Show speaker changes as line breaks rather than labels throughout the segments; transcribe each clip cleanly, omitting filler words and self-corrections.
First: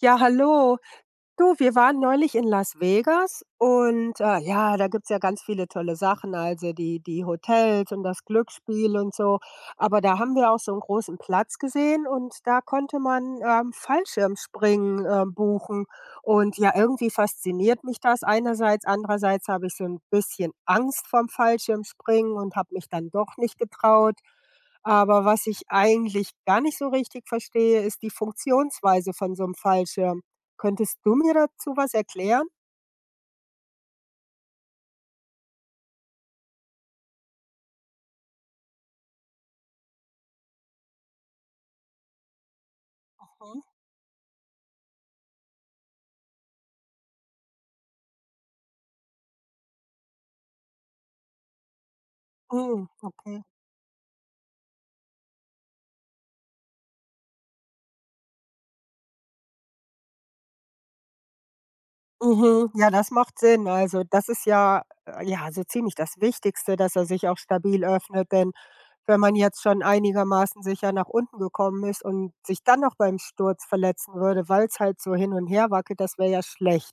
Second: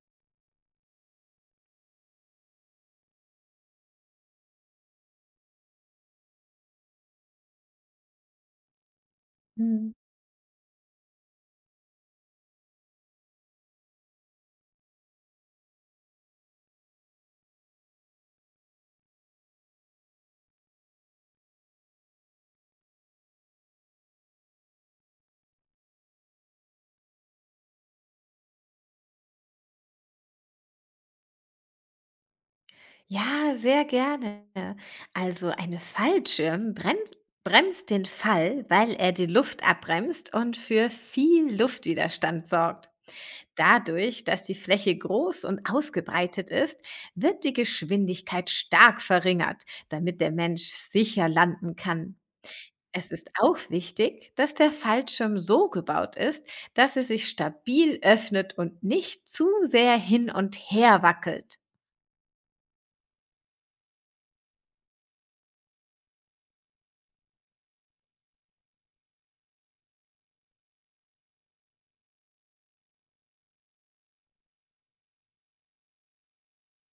Ja, hallo. Du, wir waren neulich in Las Vegas und ja, da gibt es ja ganz viele tolle Sachen, also die Hotels und das Glücksspiel und so.
Mhm.
Aber da haben wir auch so einen großen Platz gesehen und da konnte man Fallschirmspringen buchen. Und ja, irgendwie fasziniert mich das einerseits, andererseits habe ich so ein bisschen Angst vom Fallschirmspringen und habe mich dann doch nicht getraut. Aber was ich eigentlich gar nicht so richtig verstehe, ist die Funktionsweise von so einem Fallschirm. Könntest du mir dazu was erklären?
Ja, sehr gerne. Also ein Fallschirm bremst, bremst den Fall, weil er die Luft abbremst und für viel Luftwiderstand sorgt.
Mhm.
Dadurch, dass die Fläche groß und ausgebreitet ist, wird die Geschwindigkeit stark verringert, damit der Mensch sicher landen kann.
Mhm,
Es ist
okay.
auch wichtig, dass der Fallschirm so gebaut ist, dass er sich stabil öffnet und nicht zu sehr hin und her wackelt.
Mhm. Ja, das macht Sinn. Also, das ist ja, ja, so ziemlich das Wichtigste, dass er sich auch stabil öffnet, denn wenn man jetzt schon einigermaßen sicher nach unten gekommen ist und sich dann noch beim Sturz verletzen würde, weil es halt so hin und her wackelt, das wäre ja schlecht.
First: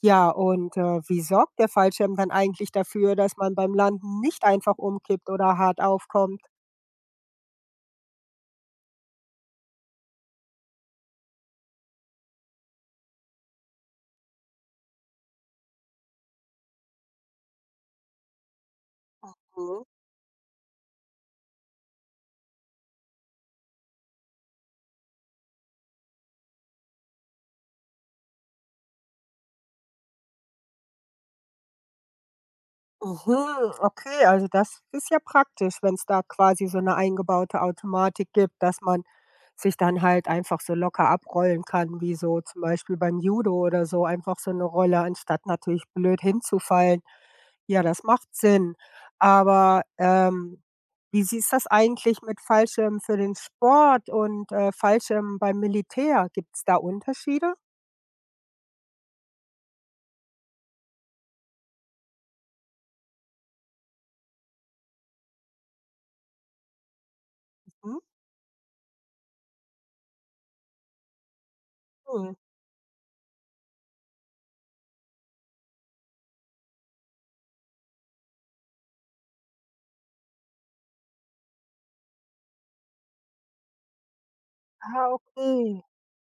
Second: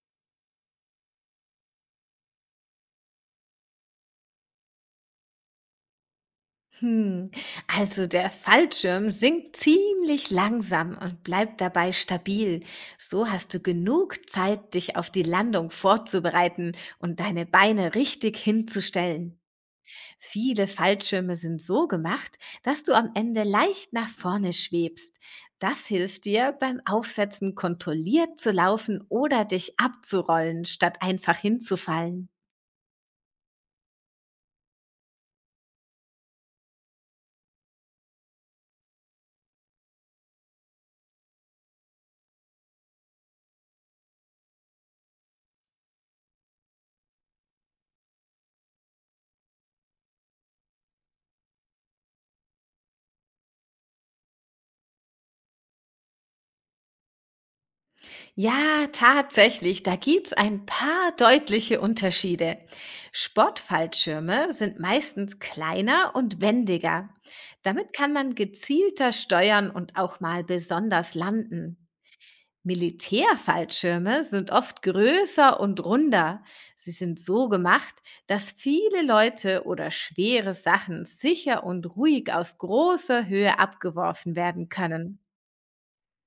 Ja, und wie sorgt der Fallschirm dann eigentlich dafür, dass man beim Landen nicht einfach umkippt oder hart aufkommt?
Hm, also der Fallschirm sinkt ziemlich langsam und bleibt dabei stabil. So hast du genug Zeit, dich auf die Landung vorzubereiten und deine Beine richtig hinzustellen.
Mhm.
Viele Fallschirme sind so gemacht, dass du am Ende leicht nach vorne schwebst. Das hilft dir beim Aufsetzen kontrolliert zu laufen oder dich abzurollen, statt einfach hinzufallen.
Mhm, okay, also das ist ja praktisch, wenn es da quasi so eine eingebaute Automatik gibt, dass man sich dann halt einfach so locker abrollen kann, wie so zum Beispiel beim Judo oder so, einfach so eine Rolle, anstatt natürlich blöd hinzufallen. Ja, das macht Sinn. Aber wie siehst das eigentlich mit Fallschirmen für den Sport und Fallschirmen beim Militär? Gibt es da Unterschiede?
Ja, tatsächlich, da gibt's ein paar deutliche Unterschiede. Sportfallschirme sind meistens kleiner und wendiger. Damit kann man gezielter steuern und auch mal besonders landen.
Mhm.
Militärfallschirme sind oft größer und runder. Sie sind so gemacht, dass viele Leute oder schwere Sachen sicher und ruhig aus großer Höhe abgeworfen werden
Ah,
können.
okay.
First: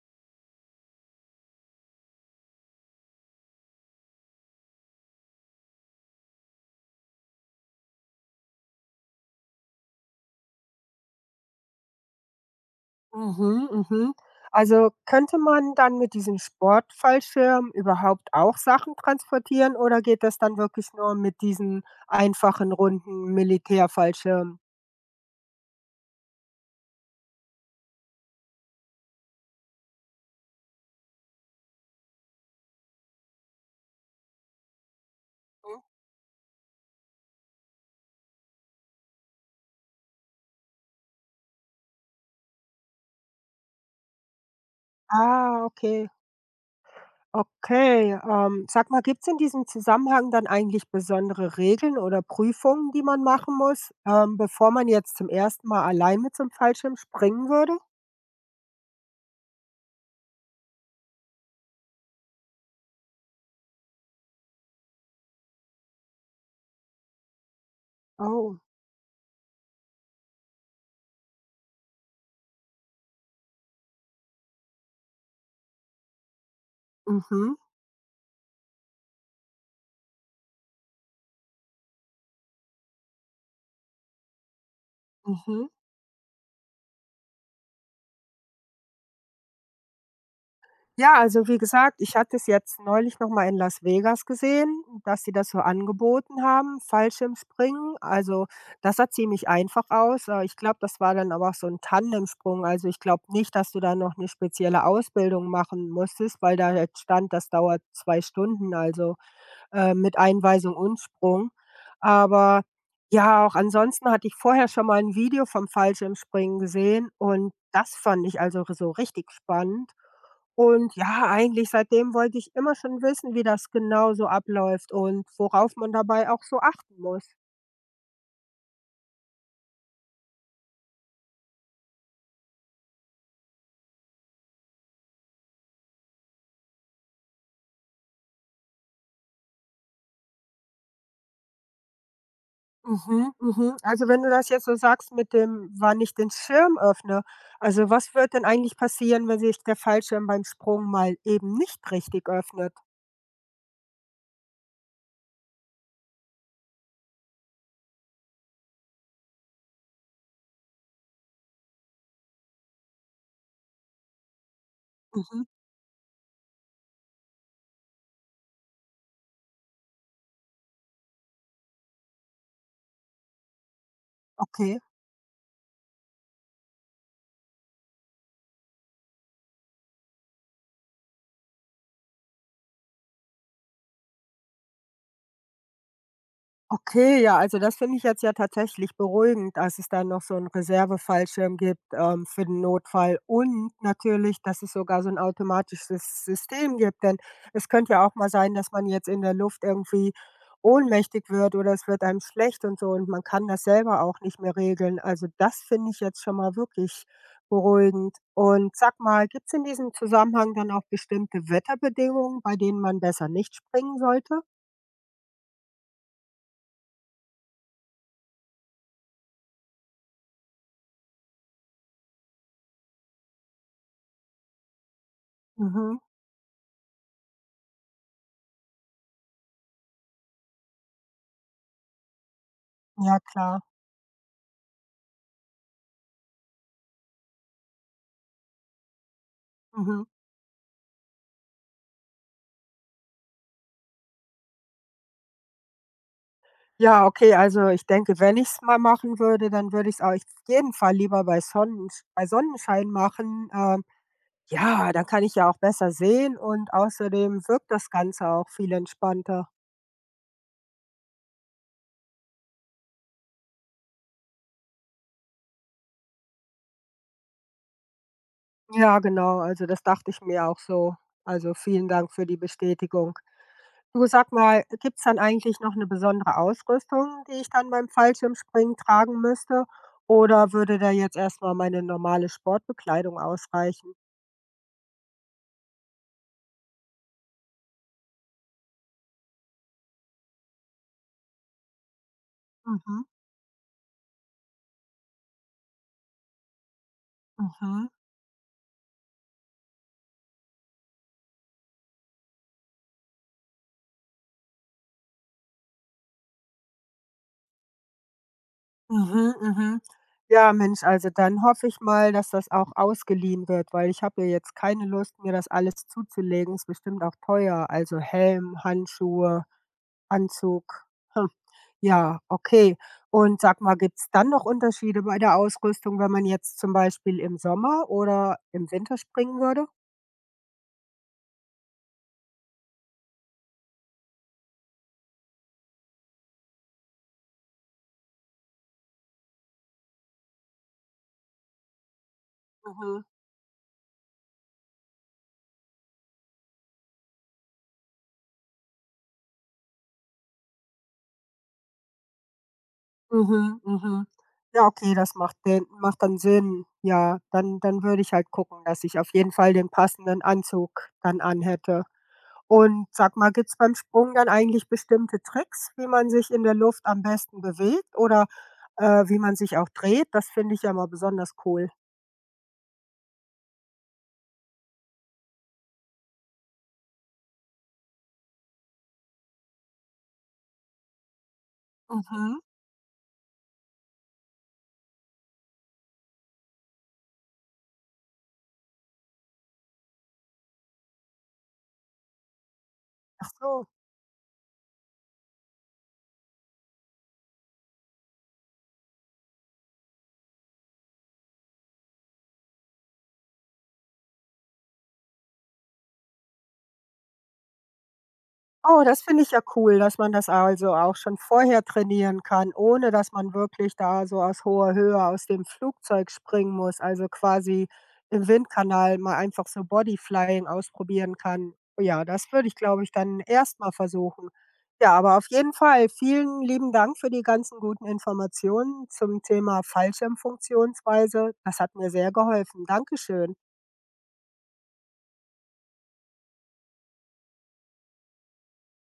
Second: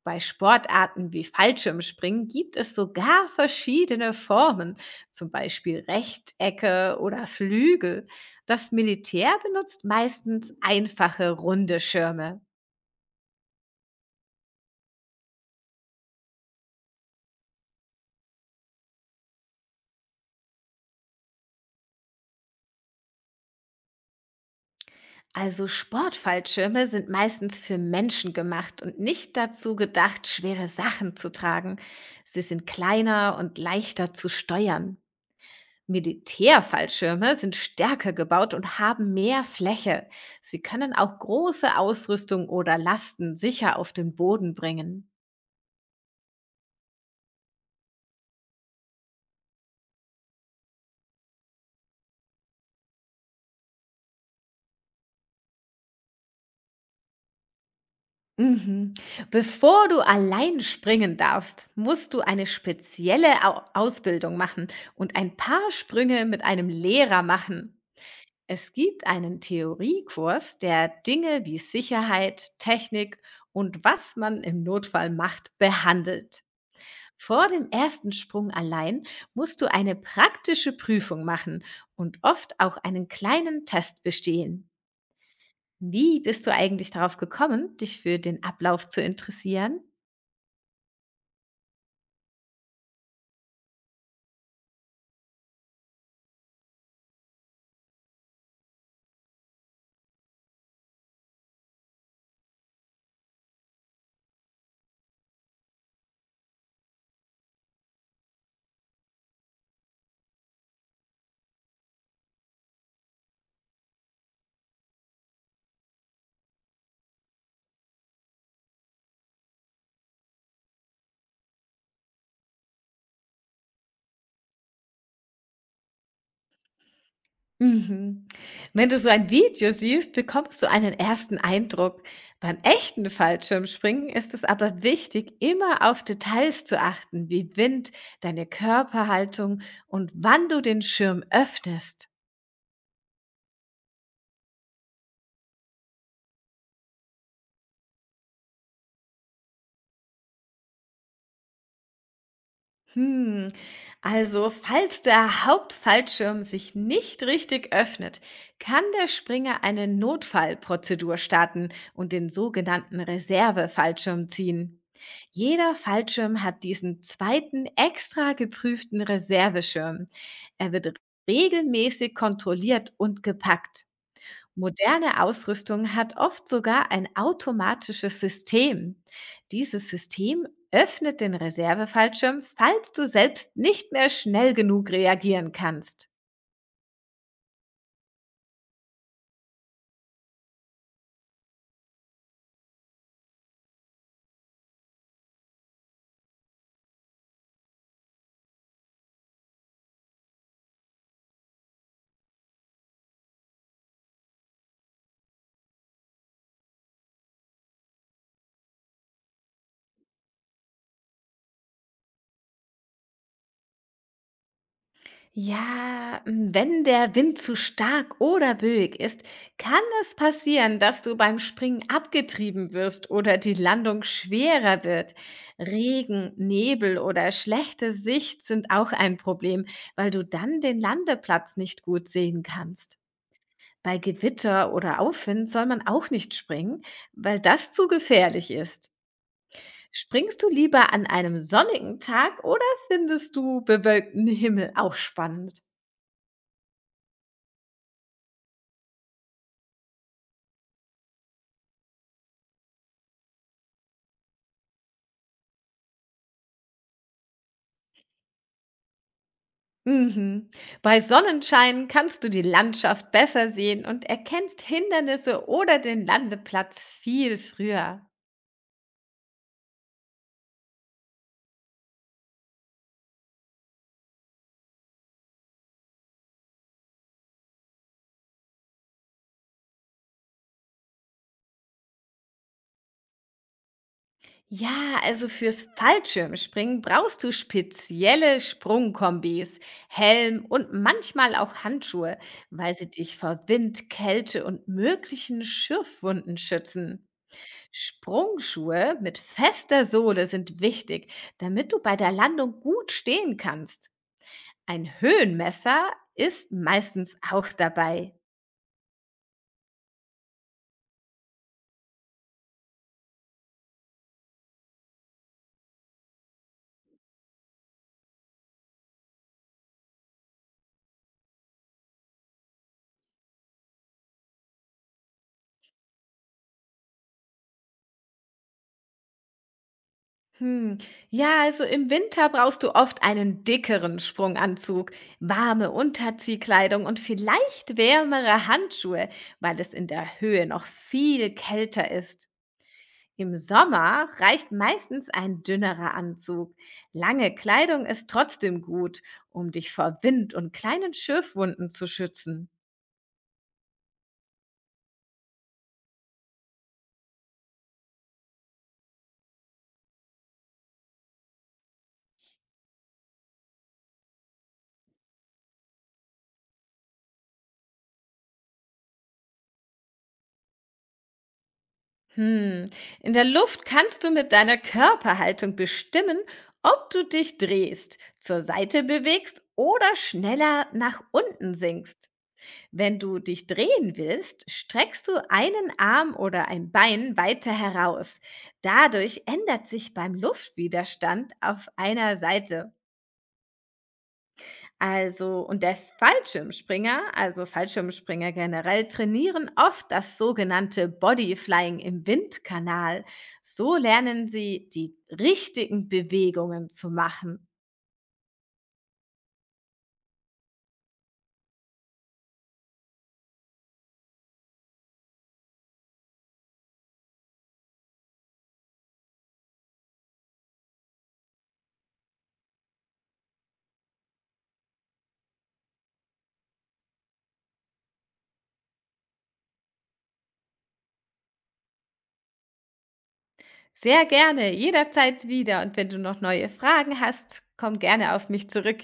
Bei Sportarten wie Fallschirmspringen gibt es sogar verschiedene Formen, zum Beispiel Rechtecke oder Flügel. Das Militär benutzt meistens einfache runde Schirme.
Mhm, mhm. Also könnte man dann mit diesem Sportfallschirm überhaupt auch Sachen transportieren oder geht das dann wirklich nur mit diesen einfachen runden Militärfallschirmen?
Also Sportfallschirme sind meistens für Menschen gemacht und nicht dazu gedacht, schwere Sachen zu tragen. Sie sind kleiner und leichter zu steuern.
Mhm.
Militärfallschirme sind stärker gebaut und haben mehr Fläche. Sie können auch große Ausrüstung oder Lasten sicher auf den Boden bringen.
Ah, okay. Okay. Sag mal, gibt es in diesem Zusammenhang dann eigentlich besondere Regeln oder Prüfungen, die man machen muss, bevor man jetzt zum ersten Mal allein mit so einem Fallschirm springen würde?
Mhm. Bevor du allein springen darfst, musst du eine spezielle Au Ausbildung machen und ein paar Sprünge mit einem Lehrer machen.
Oh,
Es gibt einen Theoriekurs, der Dinge wie Sicherheit, Technik und was man im Notfall macht, behandelt. Vor
mhm,
dem ersten Sprung allein musst du eine praktische Prüfung machen und oft auch einen kleinen Test bestehen.
mhm.
Wie bist du eigentlich darauf gekommen, dich für den Ablauf zu interessieren?
Ja, also wie gesagt, ich hatte es jetzt neulich noch mal in Las Vegas gesehen, dass sie das so angeboten haben, Fallschirmspringen. Also, das sah ziemlich einfach aus. Ich glaube, das war dann aber auch so ein Tandemsprung. Also, ich glaube nicht, dass du da noch eine spezielle Ausbildung machen musstest, weil da jetzt stand, das dauert 2 Stunden. Also mit Einweisung und Sprung. Aber ja, auch ansonsten hatte ich vorher schon mal ein Video vom Fallschirmspringen gesehen und das fand ich also so richtig spannend. Und ja, eigentlich seitdem wollte ich immer schon wissen, wie das genau so abläuft und worauf man dabei auch so achten muss.
Mhm. Wenn du so ein Video siehst, bekommst du einen ersten Eindruck. Beim echten Fallschirmspringen ist es aber wichtig, immer auf Details zu achten, wie Wind, deine Körperhaltung und wann du den Schirm öffnest.
Mhm, mhm. Also, wenn du das jetzt so sagst mit dem, wann ich den Schirm öffne, also, was wird denn eigentlich passieren, wenn sich der Fallschirm beim Sprung mal eben nicht richtig öffnet?
Hm, also falls der Hauptfallschirm sich nicht richtig öffnet, kann der Springer eine Notfallprozedur starten und den sogenannten Reservefallschirm ziehen.
Mhm,
Jeder Fallschirm hat diesen zweiten extra geprüften Reserveschirm. Er wird regelmäßig kontrolliert und gepackt.
okay.
Moderne Ausrüstung hat oft sogar ein automatisches System. Dieses System öffnet den Reservefallschirm, falls du selbst nicht mehr schnell genug reagieren kannst.
Okay, ja, also das finde ich jetzt ja tatsächlich beruhigend, dass es da noch so einen Reserve-Fallschirm gibt, für den Notfall und natürlich, dass es sogar so ein automatisches System gibt, denn es könnte ja auch mal sein, dass man jetzt in der Luft irgendwie ohnmächtig wird oder es wird einem schlecht und so und man kann das selber auch nicht mehr regeln. Also, das finde ich jetzt schon mal wirklich beruhigend. Und sag mal, gibt es in diesem Zusammenhang dann auch bestimmte Wetterbedingungen, bei denen man besser nicht springen sollte?
Ja, hm, wenn der Wind zu stark oder böig ist, kann es passieren, dass du beim Springen abgetrieben wirst oder die Landung schwerer wird.
Mhm.
Regen, Nebel oder schlechte Sicht sind auch ein Problem, weil du dann den Landeplatz nicht gut sehen kannst.
Ja, klar.
Bei Gewitter oder Aufwind soll man auch nicht springen, weil das zu gefährlich ist.
Mhm.
Springst du lieber an einem sonnigen Tag oder findest du bewölkten Himmel auch spannend?
Ja, okay, also ich denke, wenn ich's mal machen würde, dann würde ich's auf jeden Fall lieber bei Sonnensch bei Sonnenschein machen. Ja, dann kann ich ja auch besser sehen und außerdem wirkt das Ganze auch viel entspannter.
Mhm. Bei Sonnenschein kannst du die Landschaft besser sehen und erkennst Hindernisse oder den Landeplatz viel früher.
Ja, genau, also das dachte ich mir auch so. Also vielen Dank für die Bestätigung. Du, sag mal, gibt's dann eigentlich noch eine besondere Ausrüstung, die ich dann beim Fallschirmspringen tragen müsste? Oder würde da jetzt erst mal meine normale Sportbekleidung ausreichen?
Ja, also fürs Fallschirmspringen brauchst du spezielle Sprungkombis, Helm und manchmal auch Handschuhe, weil sie
Mhm,
dich vor Wind, Kälte und möglichen Schürfwunden schützen.
mhm.
Sprungschuhe mit fester Sohle sind wichtig, damit du bei der Landung gut stehen kannst. Ein Höhenmesser ist meistens auch dabei.
Mhm, mhm. Ja, Mensch, also dann hoffe ich mal, dass das auch ausgeliehen wird, weil ich habe ja jetzt keine Lust, mir das alles zuzulegen. Ist bestimmt auch teuer. Also Helm, Handschuhe, Anzug. Hm. Ja, okay. Und sag mal, gibt es dann noch Unterschiede bei der Ausrüstung, wenn man jetzt zum Beispiel im Sommer oder im Winter springen würde?
Hm. Ja, also im Winter brauchst du oft einen dickeren Sprunganzug, warme Unterziehkleidung und vielleicht wärmere Handschuhe, weil es in der Höhe noch viel kälter ist.
Mhm.
Im Sommer reicht meistens ein dünnerer Anzug. Lange Kleidung ist trotzdem gut, um dich vor Wind und kleinen Schürfwunden zu schützen.
Mhm, mhm. Ja, okay, das macht den macht dann Sinn. Ja, dann würde ich halt gucken, dass ich auf jeden Fall den passenden Anzug dann anhätte. Und sag mal, gibt's beim Sprung dann eigentlich bestimmte Tricks, wie man sich in der Luft am besten bewegt oder wie man sich auch dreht? Das finde ich ja mal besonders cool.
Hm. In der Luft kannst du mit deiner Körperhaltung bestimmen, ob du dich drehst, zur Seite bewegst oder schneller nach unten sinkst.
Mhm.
Wenn du dich drehen willst, streckst du einen Arm oder ein Bein weiter heraus. Dadurch ändert sich beim Luftwiderstand auf einer Seite.
Ach so.
Also, Fallschirmspringer generell, trainieren oft das sogenannte Bodyflying im Windkanal. So lernen sie, die richtigen Bewegungen zu machen.
Oh, das finde ich ja cool, dass man das also auch schon vorher trainieren kann, ohne dass man wirklich da so aus hoher Höhe aus dem Flugzeug springen muss, also quasi im Windkanal mal einfach so Bodyflying ausprobieren kann. Ja, das würde ich, glaube ich, dann erstmal versuchen. Ja, aber auf jeden Fall vielen lieben Dank für die ganzen guten Informationen zum Thema Fallschirmfunktionsweise. Das hat mir sehr geholfen. Dankeschön.
Sehr gerne, jederzeit wieder. Und wenn du noch neue Fragen hast, komm gerne auf mich zurück.